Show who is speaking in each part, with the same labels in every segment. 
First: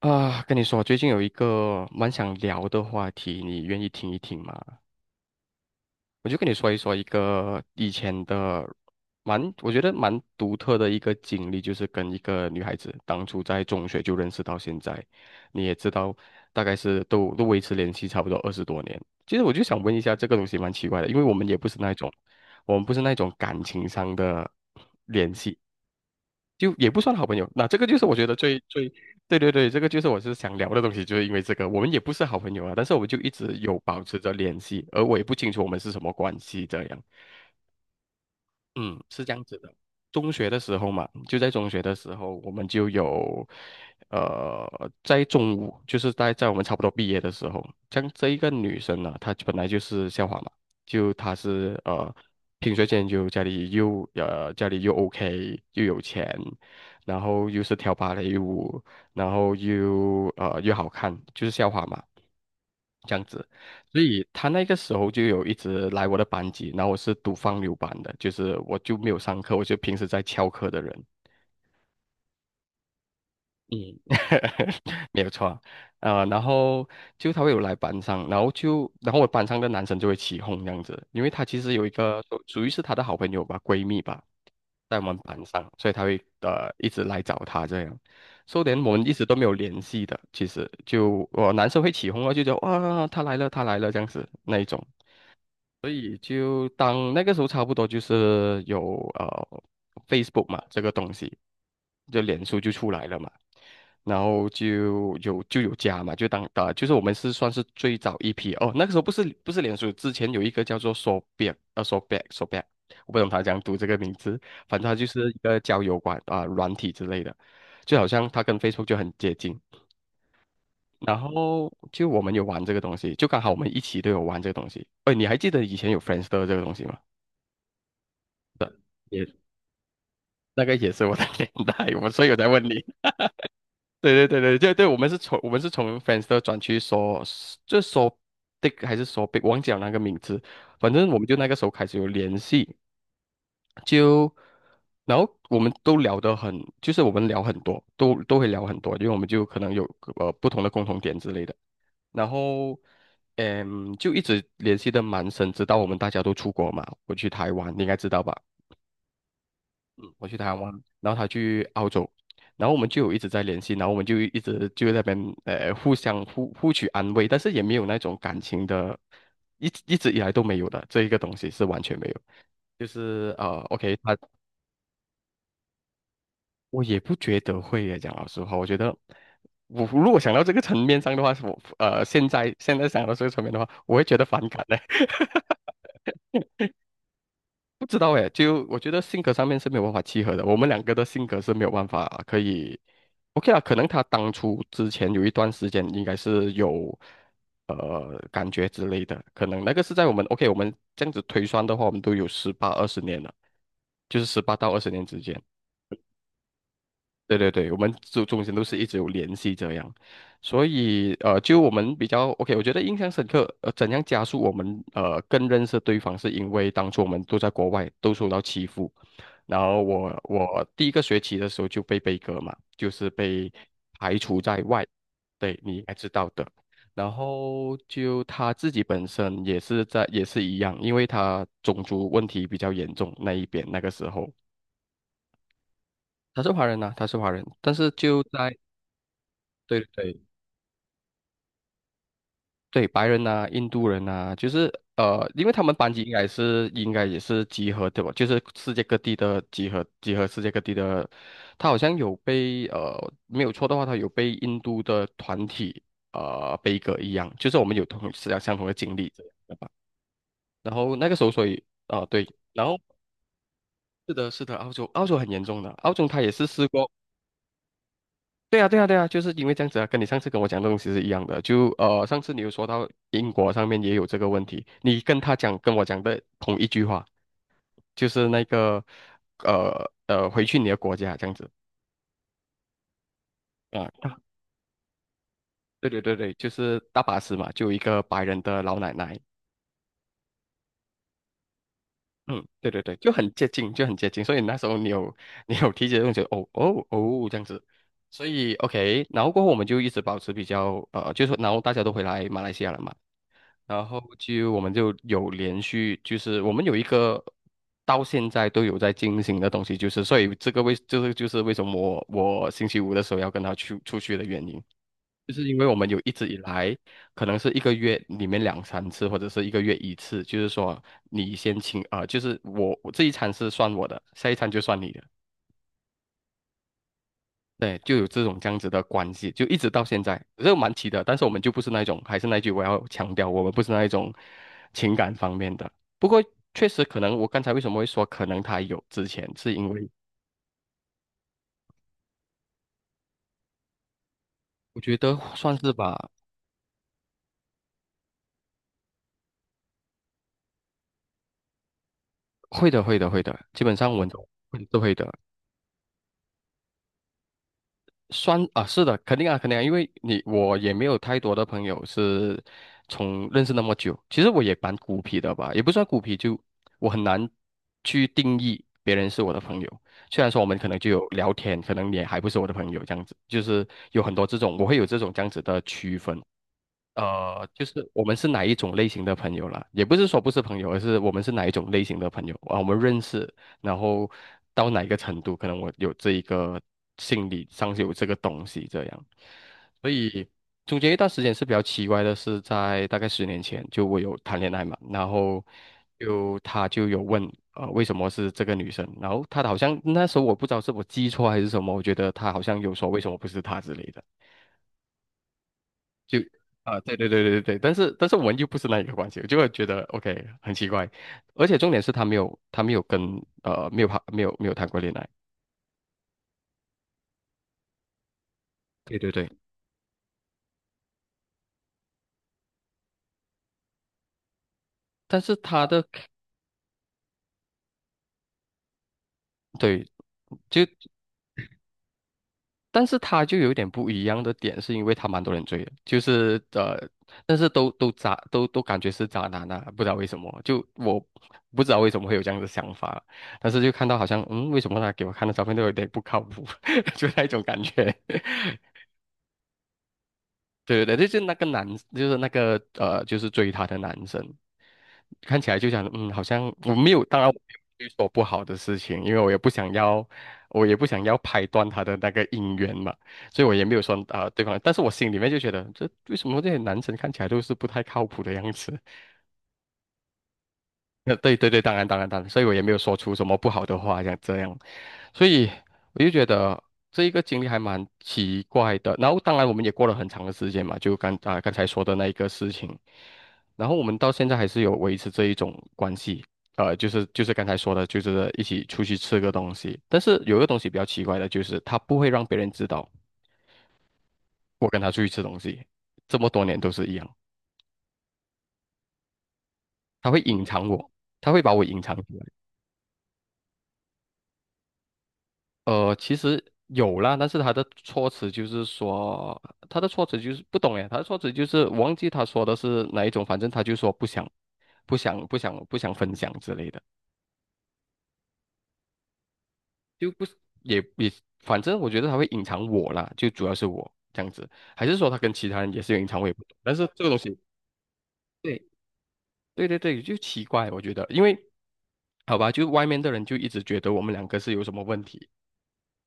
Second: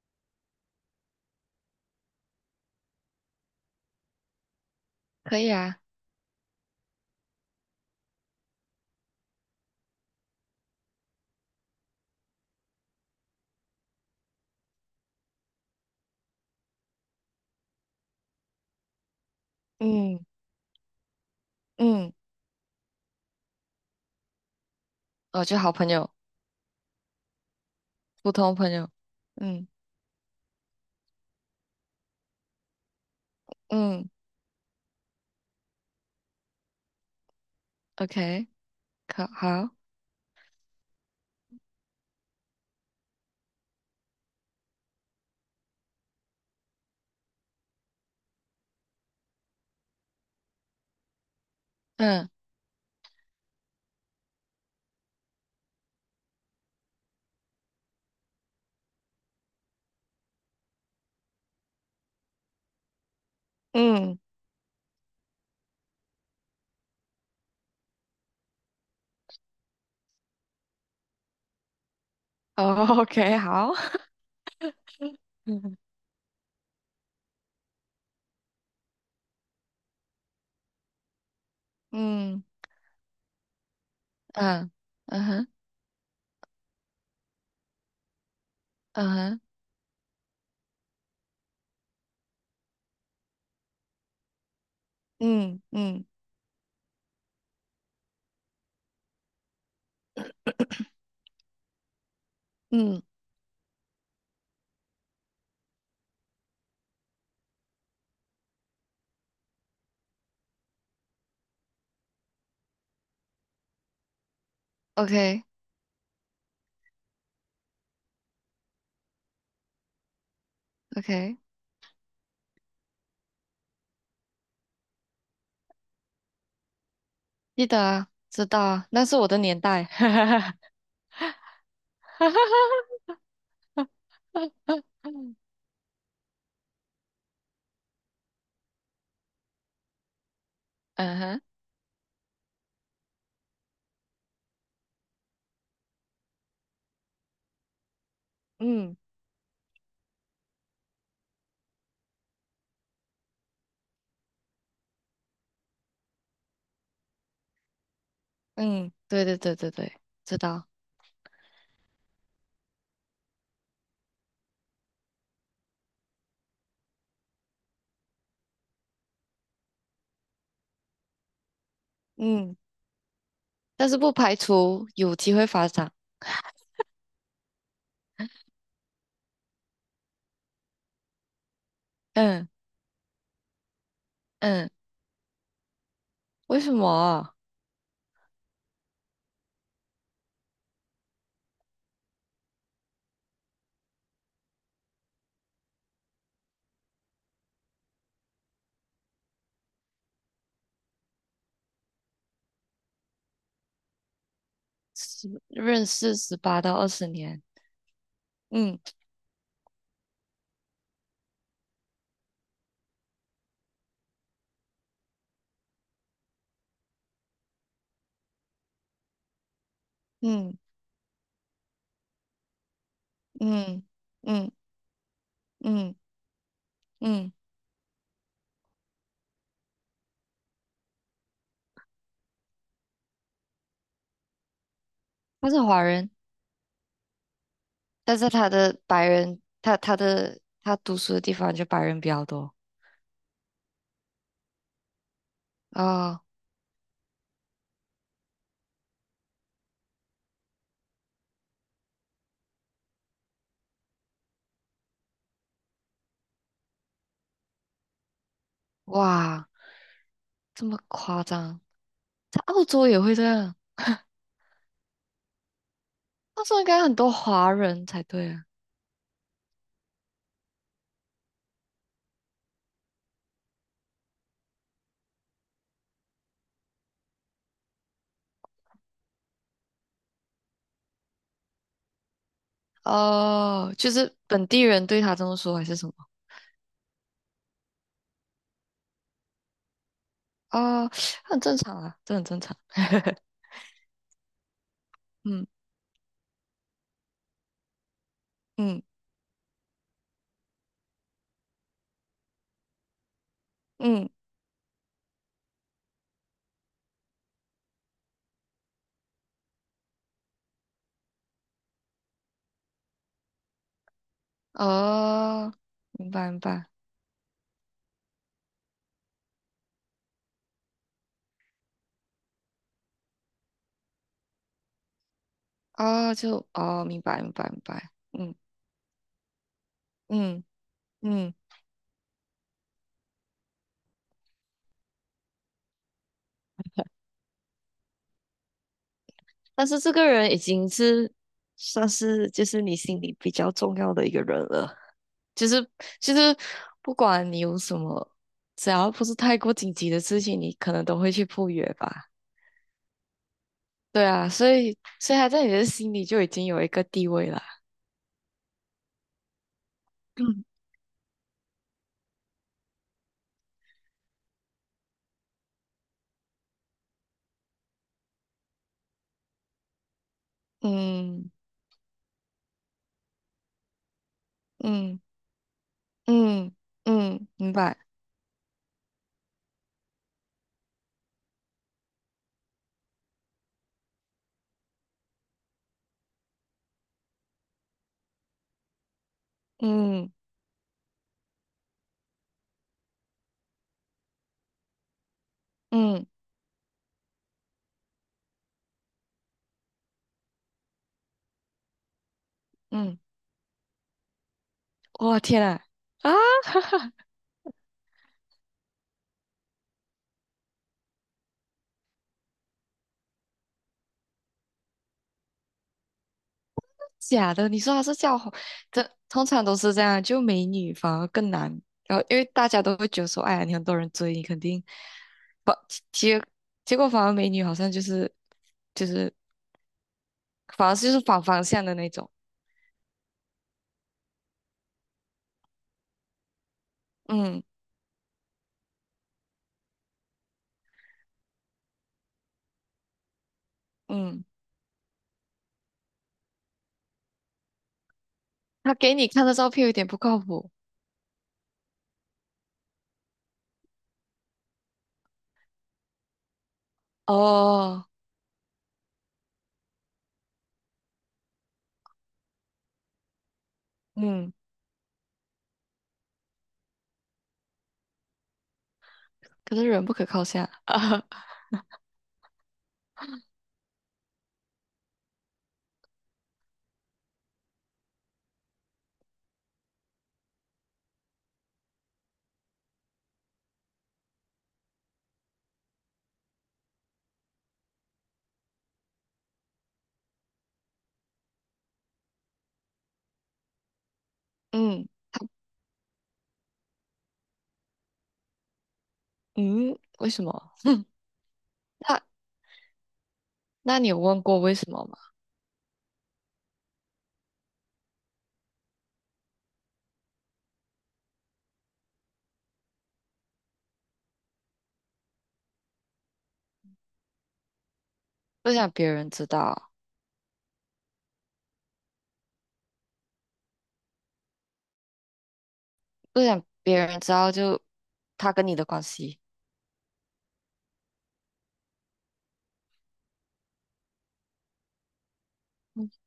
Speaker 1: 啊，跟你说，最近有一个蛮想聊的话题，你愿意听一听吗？
Speaker 2: 可以啊，
Speaker 1: 我就跟你说一说一个以前的蛮，我觉得蛮独特的一个经历，就是跟一个女孩子当初在中学就认识到现在，你也知道，大概是都维持联系差不多20多年。其实我就想问一下，
Speaker 2: 嗯
Speaker 1: 这个东西蛮奇怪的，因为我们也不是那种，
Speaker 2: 嗯
Speaker 1: 我们不是那种感情上的联
Speaker 2: 哦，
Speaker 1: 系，
Speaker 2: 就好朋友，
Speaker 1: 就也不算好朋友。那这个就是我觉
Speaker 2: 普
Speaker 1: 得
Speaker 2: 通
Speaker 1: 最
Speaker 2: 朋友。
Speaker 1: 最对对
Speaker 2: 嗯
Speaker 1: 对，这个就是我是想聊的东西，就是因为这个，我们也不是好朋友啊，但是我们就一直有保
Speaker 2: 嗯
Speaker 1: 持着联系，而我也不清楚我们是什么关系这样。
Speaker 2: ，OK，
Speaker 1: 嗯，是
Speaker 2: 可
Speaker 1: 这样子
Speaker 2: 好，
Speaker 1: 的。中学的时候嘛，就在中学的时候，我们就有，呃，在中午，就是在我们差不多毕业的时候，像这一个女生呢，她本来就是校花嘛，就她是
Speaker 2: 嗯，
Speaker 1: 品学兼优，家里又OK，又有钱，然后又是跳芭蕾舞，然后又好看，就是校花嘛，这样子。所
Speaker 2: 嗯，
Speaker 1: 以他那个时候就有一直来我的班级，然后我是读放牛班的，就是我就没有上课，我就平时在翘课的人。
Speaker 2: 哦，OK，好，
Speaker 1: 嗯，没有错，
Speaker 2: 嗯
Speaker 1: 啊，然后就他会有来班上，然后就然后我班上的男生就会起哄这样子，因为他其实有一个属
Speaker 2: 嗯
Speaker 1: 属于是他的好朋友吧，闺蜜吧，
Speaker 2: 嗯
Speaker 1: 在我们
Speaker 2: 嗯
Speaker 1: 班
Speaker 2: 哼
Speaker 1: 上，所以他会一直来找他这样，说连我们一直
Speaker 2: 嗯
Speaker 1: 都
Speaker 2: 哼
Speaker 1: 没有联系的，其实就我、男生会起哄啊，就觉得哇他来了他来了这样子那一种。
Speaker 2: 嗯
Speaker 1: 所
Speaker 2: 嗯
Speaker 1: 以就当那个时候差不多就是有Facebook 嘛这个东西，就脸书就出
Speaker 2: 嗯
Speaker 1: 来了嘛，然后就有加嘛，就当就是我们是算是最早一批哦，那个时候不是脸书，之前有一个叫做 Sobek， 我不懂他怎样读这个名字，反正他就是一
Speaker 2: ，OK
Speaker 1: 个交友馆啊、软体之类的，就好像它跟 Facebook 就很接近，然
Speaker 2: OK，
Speaker 1: 后就我们有玩这个东西，就刚好我们一起都有玩这个东西。哎，你还记得以前有 f r i e n d s t 这个东西吗？
Speaker 2: 记得啊，知道
Speaker 1: 对，
Speaker 2: 啊，那是
Speaker 1: 也
Speaker 2: 我的年代。哈
Speaker 1: 那个也是我的 年代，我所
Speaker 2: 哈
Speaker 1: 以我
Speaker 2: 哈
Speaker 1: 在问你。对对对
Speaker 2: 哈
Speaker 1: 对对对，我们是从我
Speaker 2: 哈
Speaker 1: 们是从 f r i e n d s t 转去说，就说 Dick 还是说 Big，忘记了那个名字。反正我
Speaker 2: 嗯
Speaker 1: 们就
Speaker 2: 哼，
Speaker 1: 那个时候开始有联系，就然后我们都聊得很，就是我们聊很多，都会聊很多，
Speaker 2: 嗯
Speaker 1: 因为我们就可能有不同的共同点之类的。然后，嗯，就一直联系的蛮深，直到我们大家都出国嘛，我去台湾，你应该知道吧？
Speaker 2: 嗯对对对对对，
Speaker 1: 嗯，我去
Speaker 2: 知
Speaker 1: 台
Speaker 2: 道，
Speaker 1: 湾，然后他去澳洲，然后我们就有一直在联系，然后我们就一直就在那边互相取安慰，但是也没有那种感情的，一直一直以来都没有的，这一个东西是完全没有。
Speaker 2: 嗯
Speaker 1: 就是
Speaker 2: 但
Speaker 1: OK，
Speaker 2: 是不
Speaker 1: 他
Speaker 2: 排除有机会发展。
Speaker 1: 我也不觉得会耶，讲老实话，我觉得我如果想到这个层面上的话，我现
Speaker 2: 嗯
Speaker 1: 在现在想到这个层面的话，我会觉得反感
Speaker 2: 嗯，
Speaker 1: 的。
Speaker 2: 为什么？
Speaker 1: 不知道诶，就我觉得性格上面是没有办法契合的，我们两个的性格是没有办法可以，OK 啊，可能他当初之前有一段时间应该是有感觉之类的，可能那个是在我们 OK 我们这样子推算的话，我们都有十八二十年了，就是18到20年之间。
Speaker 2: 十认识十八到二十
Speaker 1: 对
Speaker 2: 年，
Speaker 1: 对对，我们中间都是
Speaker 2: 嗯
Speaker 1: 一直有联系这样，所以就我们比较 OK，我觉得印象深刻。怎样加速我们更认识对方，是因为当初我们都在国外都受到欺负，然后我
Speaker 2: 嗯
Speaker 1: 我第一个学期的时候就被歌嘛，就是被
Speaker 2: 嗯
Speaker 1: 排除
Speaker 2: 嗯
Speaker 1: 在外，对你应该
Speaker 2: 嗯
Speaker 1: 知道的。然
Speaker 2: 嗯，
Speaker 1: 后就他自己本身也是一样，因为他种族问题比较严重那一边那个时候。
Speaker 2: 他是华人，
Speaker 1: 他是华人，但是
Speaker 2: 但
Speaker 1: 就
Speaker 2: 是他
Speaker 1: 在
Speaker 2: 的白人，
Speaker 1: 对对
Speaker 2: 他读书的地方就白人比较多
Speaker 1: 对，白人呐、印度人呐、就是因为他们班级
Speaker 2: 啊，
Speaker 1: 应该也是集合对吧？就是世界各地的集合，集合世界各地的。他好像有被没有错的话，他有被印度的团体悲歌一样，就是我们有同是相同的经历这
Speaker 2: 哇，
Speaker 1: 样
Speaker 2: 这
Speaker 1: 然
Speaker 2: 么
Speaker 1: 后那个
Speaker 2: 夸
Speaker 1: 时候，所
Speaker 2: 张，
Speaker 1: 以对，
Speaker 2: 在澳
Speaker 1: 然后
Speaker 2: 洲也会这样，
Speaker 1: 是的，是的，澳洲很严重的，澳洲他也
Speaker 2: 澳
Speaker 1: 是
Speaker 2: 洲应
Speaker 1: 试
Speaker 2: 该
Speaker 1: 过。
Speaker 2: 很多华人才对啊，
Speaker 1: 对啊，对啊，对啊，就是因为这样子啊，跟你上次跟我讲的东西是一样的。就上次你有说到英国上面也有这个问题，你跟他讲跟我讲的同一句话，就是那个回去你的国家这样子
Speaker 2: 哦，
Speaker 1: 啊。
Speaker 2: 就是本地人对他这么说还是什
Speaker 1: 对
Speaker 2: 么？
Speaker 1: 对对对，就是大巴士嘛，就有一个白人的老奶奶，
Speaker 2: 哦，很正常啊，这很正
Speaker 1: 嗯，
Speaker 2: 常，
Speaker 1: 对 对对，就很接近，就很接近。所以那时候你有
Speaker 2: 嗯
Speaker 1: 你有提起这种觉得哦哦哦这样子，所以
Speaker 2: 嗯
Speaker 1: OK，然后过后我们就一直保持比较就是说然后大家都回来马来西亚了嘛。然后
Speaker 2: 嗯。
Speaker 1: 就我们就有连续，就是我们有一个到现在都有在进行的东西，就是所以这个为这个就是为什么我星期五的时候要跟他去出去的原因，就是
Speaker 2: 哦，
Speaker 1: 因为我们有一
Speaker 2: 明
Speaker 1: 直
Speaker 2: 白
Speaker 1: 以
Speaker 2: 明白，
Speaker 1: 来可能是一个月里面两三次，或者是一个月一次，就是说你先请啊，就是我这一餐是算我的，下一餐就算你的。
Speaker 2: 哦，就哦，明白明白明
Speaker 1: 对，
Speaker 2: 白，
Speaker 1: 就有这
Speaker 2: 嗯
Speaker 1: 种这样子的关系，就一直到现在，
Speaker 2: 嗯
Speaker 1: 这个蛮奇的。但是我
Speaker 2: 嗯，
Speaker 1: 们就不是那一种，还是那句我要强调，我们不是那一种情感方面的。不过确实可能，我刚才为什么会说可能他有之前，是
Speaker 2: 但
Speaker 1: 因
Speaker 2: 是
Speaker 1: 为
Speaker 2: 这个人已经是算是就是你心里比较重要的一个人了，
Speaker 1: 我觉得
Speaker 2: 就
Speaker 1: 算
Speaker 2: 是
Speaker 1: 是吧，
Speaker 2: 就是不管你有什么，只要不是太过紧急的事情，你可能都会去赴约吧。
Speaker 1: 会的，会的，会的，基本上我
Speaker 2: 对
Speaker 1: 们都
Speaker 2: 啊，所
Speaker 1: 会
Speaker 2: 以
Speaker 1: 是会的。
Speaker 2: 所以他在你的心里就已经有一个地位了。
Speaker 1: 算啊，是的，肯定啊，肯定啊，因为你
Speaker 2: 嗯
Speaker 1: 我也没有太多的朋友是从认识那么久，其实我也蛮孤僻的吧，也不算孤僻，就我很难去定义别人是我的朋友。虽然说我们可能就有
Speaker 2: 嗯
Speaker 1: 聊天，可能你还不是我的朋友这样子，就是有很多这种，我会有这
Speaker 2: 嗯
Speaker 1: 种这样子的区分。
Speaker 2: 嗯嗯，明
Speaker 1: 就
Speaker 2: 白，
Speaker 1: 是我们是哪一种类型的朋友啦，也不是说不是朋友，而是我们是哪一种类型的朋友啊，我们认识，然后到哪一个程度，可能我有这一个心理上是有这个东西这样，所
Speaker 2: 嗯
Speaker 1: 以中间一段时间是比较奇怪的，是在大概10年前，就我有谈恋爱嘛，然后
Speaker 2: 嗯
Speaker 1: 就他就有问，为什么是这个女生，然后他好像那时候我不知道是我记错还是什么，我觉得他好像有说
Speaker 2: 嗯。
Speaker 1: 为什么不是他之类的。
Speaker 2: 哇天呐！啊，
Speaker 1: 就
Speaker 2: 哈哈，
Speaker 1: 对对对对对，但是我们又不是那一个关系，我就会觉得 OK 很奇怪，而且重点是他没有跟没有谈没有谈过恋爱。
Speaker 2: 假的！你说他是叫红，这
Speaker 1: 对对
Speaker 2: 通
Speaker 1: 对，
Speaker 2: 常都是这样，就美女反而更难。然后因为大家都会觉得说，哎呀，你很多人追你，肯定
Speaker 1: 但是
Speaker 2: 反
Speaker 1: 他的
Speaker 2: 结结果反而美女好像就是
Speaker 1: 对就
Speaker 2: 反而就是反方向的那种。
Speaker 1: 但是他就有点不一样的点，是因为他蛮多人追的，就是但
Speaker 2: 嗯
Speaker 1: 是都渣感觉是渣男啊，不知道为什么，不知道为什么会有这样的想法，但是就看到好像
Speaker 2: 嗯，
Speaker 1: 嗯，为什么他给我看的照片都有点不靠谱，就那一种感觉，
Speaker 2: 他 给你看的照片有点不靠谱
Speaker 1: 对对对，就是那个男，就是那个就是追她的男生，看起来就想，嗯，好像我没有，当然我没有
Speaker 2: 哦。
Speaker 1: 去做不好的事情，因为我也不想要，我也不想要拍断他的那个姻缘嘛，所以我也没有说啊、
Speaker 2: 嗯，
Speaker 1: 对方，但是我心里面就觉得，这为什么这些男生看起来都是不太靠谱的样子？
Speaker 2: 可是人不可靠下。
Speaker 1: 对 对对，当然当然当然，所以我也没有说出什么不好的话，像这样，所以我就觉得这一个经历还蛮奇怪的。然后当然我们也过了很长的时间嘛，就刚啊、刚才说的那一个事情，然后我们到现在还是有维持这一种关系。就是刚才说的，就是一起出去吃个东西。但是有一个东西比较奇怪的就是，他不会让别人知道我跟
Speaker 2: 嗯
Speaker 1: 他出去吃东西，这么多年都是一样，
Speaker 2: 嗯，为
Speaker 1: 他会
Speaker 2: 什么？
Speaker 1: 隐藏我，他会把我隐藏起
Speaker 2: 那
Speaker 1: 来。
Speaker 2: 那你有问过为什么吗？
Speaker 1: 其实有啦，但是他的措辞就是不懂诶，他的措辞就是我忘记他说的是哪一种，反正他就说不想，不想，不想，不想分享之类的，
Speaker 2: 不想别人知道。
Speaker 1: 就不是也也，反正我觉得他会隐藏我啦，就主要是我这样子，还是说他跟其他人也是有隐藏，
Speaker 2: 不
Speaker 1: 我也不
Speaker 2: 想
Speaker 1: 懂，但
Speaker 2: 别
Speaker 1: 是
Speaker 2: 人
Speaker 1: 这个
Speaker 2: 知
Speaker 1: 东
Speaker 2: 道
Speaker 1: 西，
Speaker 2: 就他跟你
Speaker 1: 对
Speaker 2: 的关系，
Speaker 1: 对对对，就奇怪，我觉得，因为好吧，就外面的人就一直觉得我们两个是有什么问题。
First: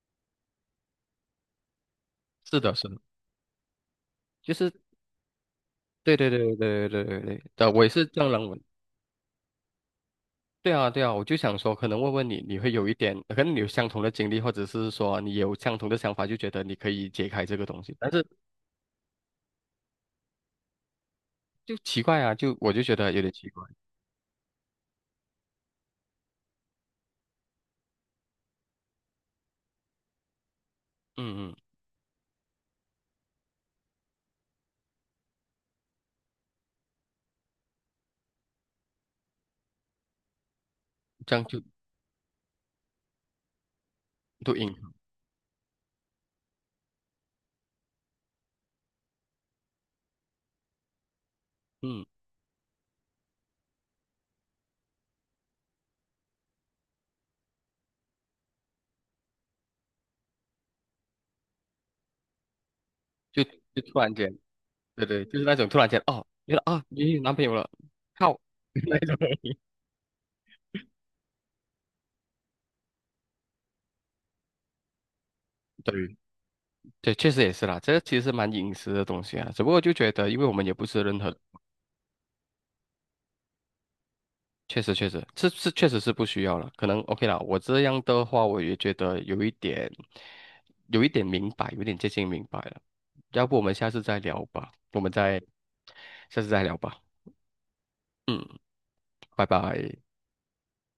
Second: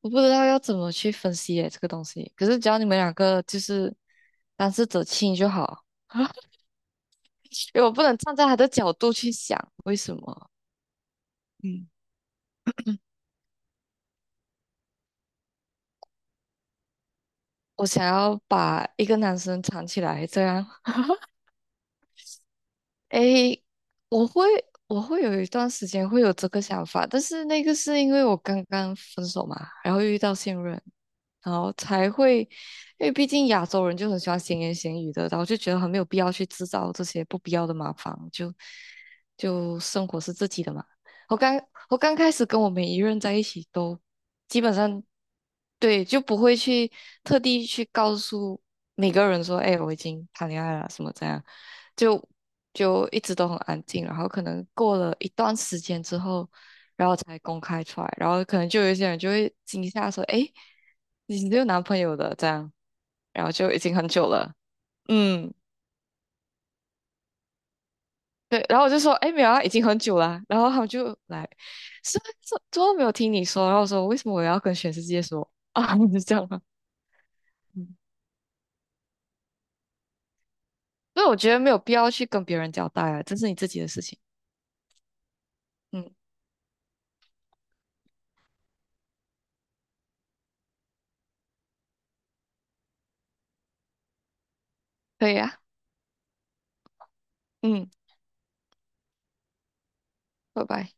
Speaker 2: 我不知道要怎么去分析耶这个东西。可是
Speaker 1: 是
Speaker 2: 只
Speaker 1: 的，
Speaker 2: 要你
Speaker 1: 是的
Speaker 2: 们两个就是
Speaker 1: 就
Speaker 2: 当
Speaker 1: 是。
Speaker 2: 事者清就好，
Speaker 1: 对对对 对对对对，对，
Speaker 2: 因
Speaker 1: 我
Speaker 2: 为
Speaker 1: 也
Speaker 2: 我不
Speaker 1: 是
Speaker 2: 能
Speaker 1: 这样
Speaker 2: 站在
Speaker 1: 认
Speaker 2: 他
Speaker 1: 为。
Speaker 2: 的角度去想为什么，
Speaker 1: 对啊，对啊，我就想说，可
Speaker 2: 嗯，
Speaker 1: 能问问你，你会有一点，可能你有相同的经历，或者是说你有相同的想法，就觉得你可以解开这个东
Speaker 2: 我
Speaker 1: 西，
Speaker 2: 想
Speaker 1: 但是
Speaker 2: 要把一个男生藏起来这样。
Speaker 1: 就奇怪啊，就我就觉得有点奇
Speaker 2: 诶，
Speaker 1: 怪。
Speaker 2: 我会我会有一段时间会有这个想法，但是那个是因为我刚刚分手嘛，然后又遇到现任，
Speaker 1: 嗯
Speaker 2: 然
Speaker 1: 嗯，
Speaker 2: 后才会，因为毕竟亚洲人就很喜欢闲言闲语的，然后就觉得很没有必要去制造这些不必要的麻烦，就生活是自己的嘛。
Speaker 1: 这
Speaker 2: 我
Speaker 1: 样
Speaker 2: 刚
Speaker 1: 就
Speaker 2: 我刚开始跟我每一任在一起都
Speaker 1: 都
Speaker 2: 基本
Speaker 1: 硬。
Speaker 2: 上对，就不会去特地去告诉每个人说，哎，我已经谈恋爱了，什么这样，
Speaker 1: 嗯，
Speaker 2: 就就一直都很安静，然后可能过了一段时间之后，然后才公开出来，然后可能就有一些人就会惊吓说，哎，你有男朋友的这样，
Speaker 1: 就
Speaker 2: 然后就已
Speaker 1: 就
Speaker 2: 经
Speaker 1: 突
Speaker 2: 很
Speaker 1: 然
Speaker 2: 久
Speaker 1: 间，
Speaker 2: 了，
Speaker 1: 对对，就是
Speaker 2: 嗯。
Speaker 1: 那种突然间，哦，原来啊，你有男朋友了，靠，
Speaker 2: 对，然后我就说，哎，没有啊，已经很久了啊。然后他们就来，是是，怎么没有听你说？然后我说，为什么我要跟全世界说啊？你
Speaker 1: 对
Speaker 2: 是这样啊。
Speaker 1: 对，确实也是啦，这
Speaker 2: 嗯。
Speaker 1: 个其实蛮隐私的东西啊，只不过就觉得，因为我们也不是任
Speaker 2: 所以
Speaker 1: 何。
Speaker 2: 我觉得没有必要去跟别人交代啊，这是你自己的事情。
Speaker 1: 确实确实，这是确实
Speaker 2: 嗯，
Speaker 1: 是不需要了。可能 OK 啦，我这样的话，我也觉得有一点，有一点明白，有一点接近明白了。要不我们下次再聊吧，我们
Speaker 2: 可以
Speaker 1: 再
Speaker 2: 啊，
Speaker 1: 下次再聊吧。
Speaker 2: 嗯，
Speaker 1: 嗯，拜拜。
Speaker 2: 拜拜。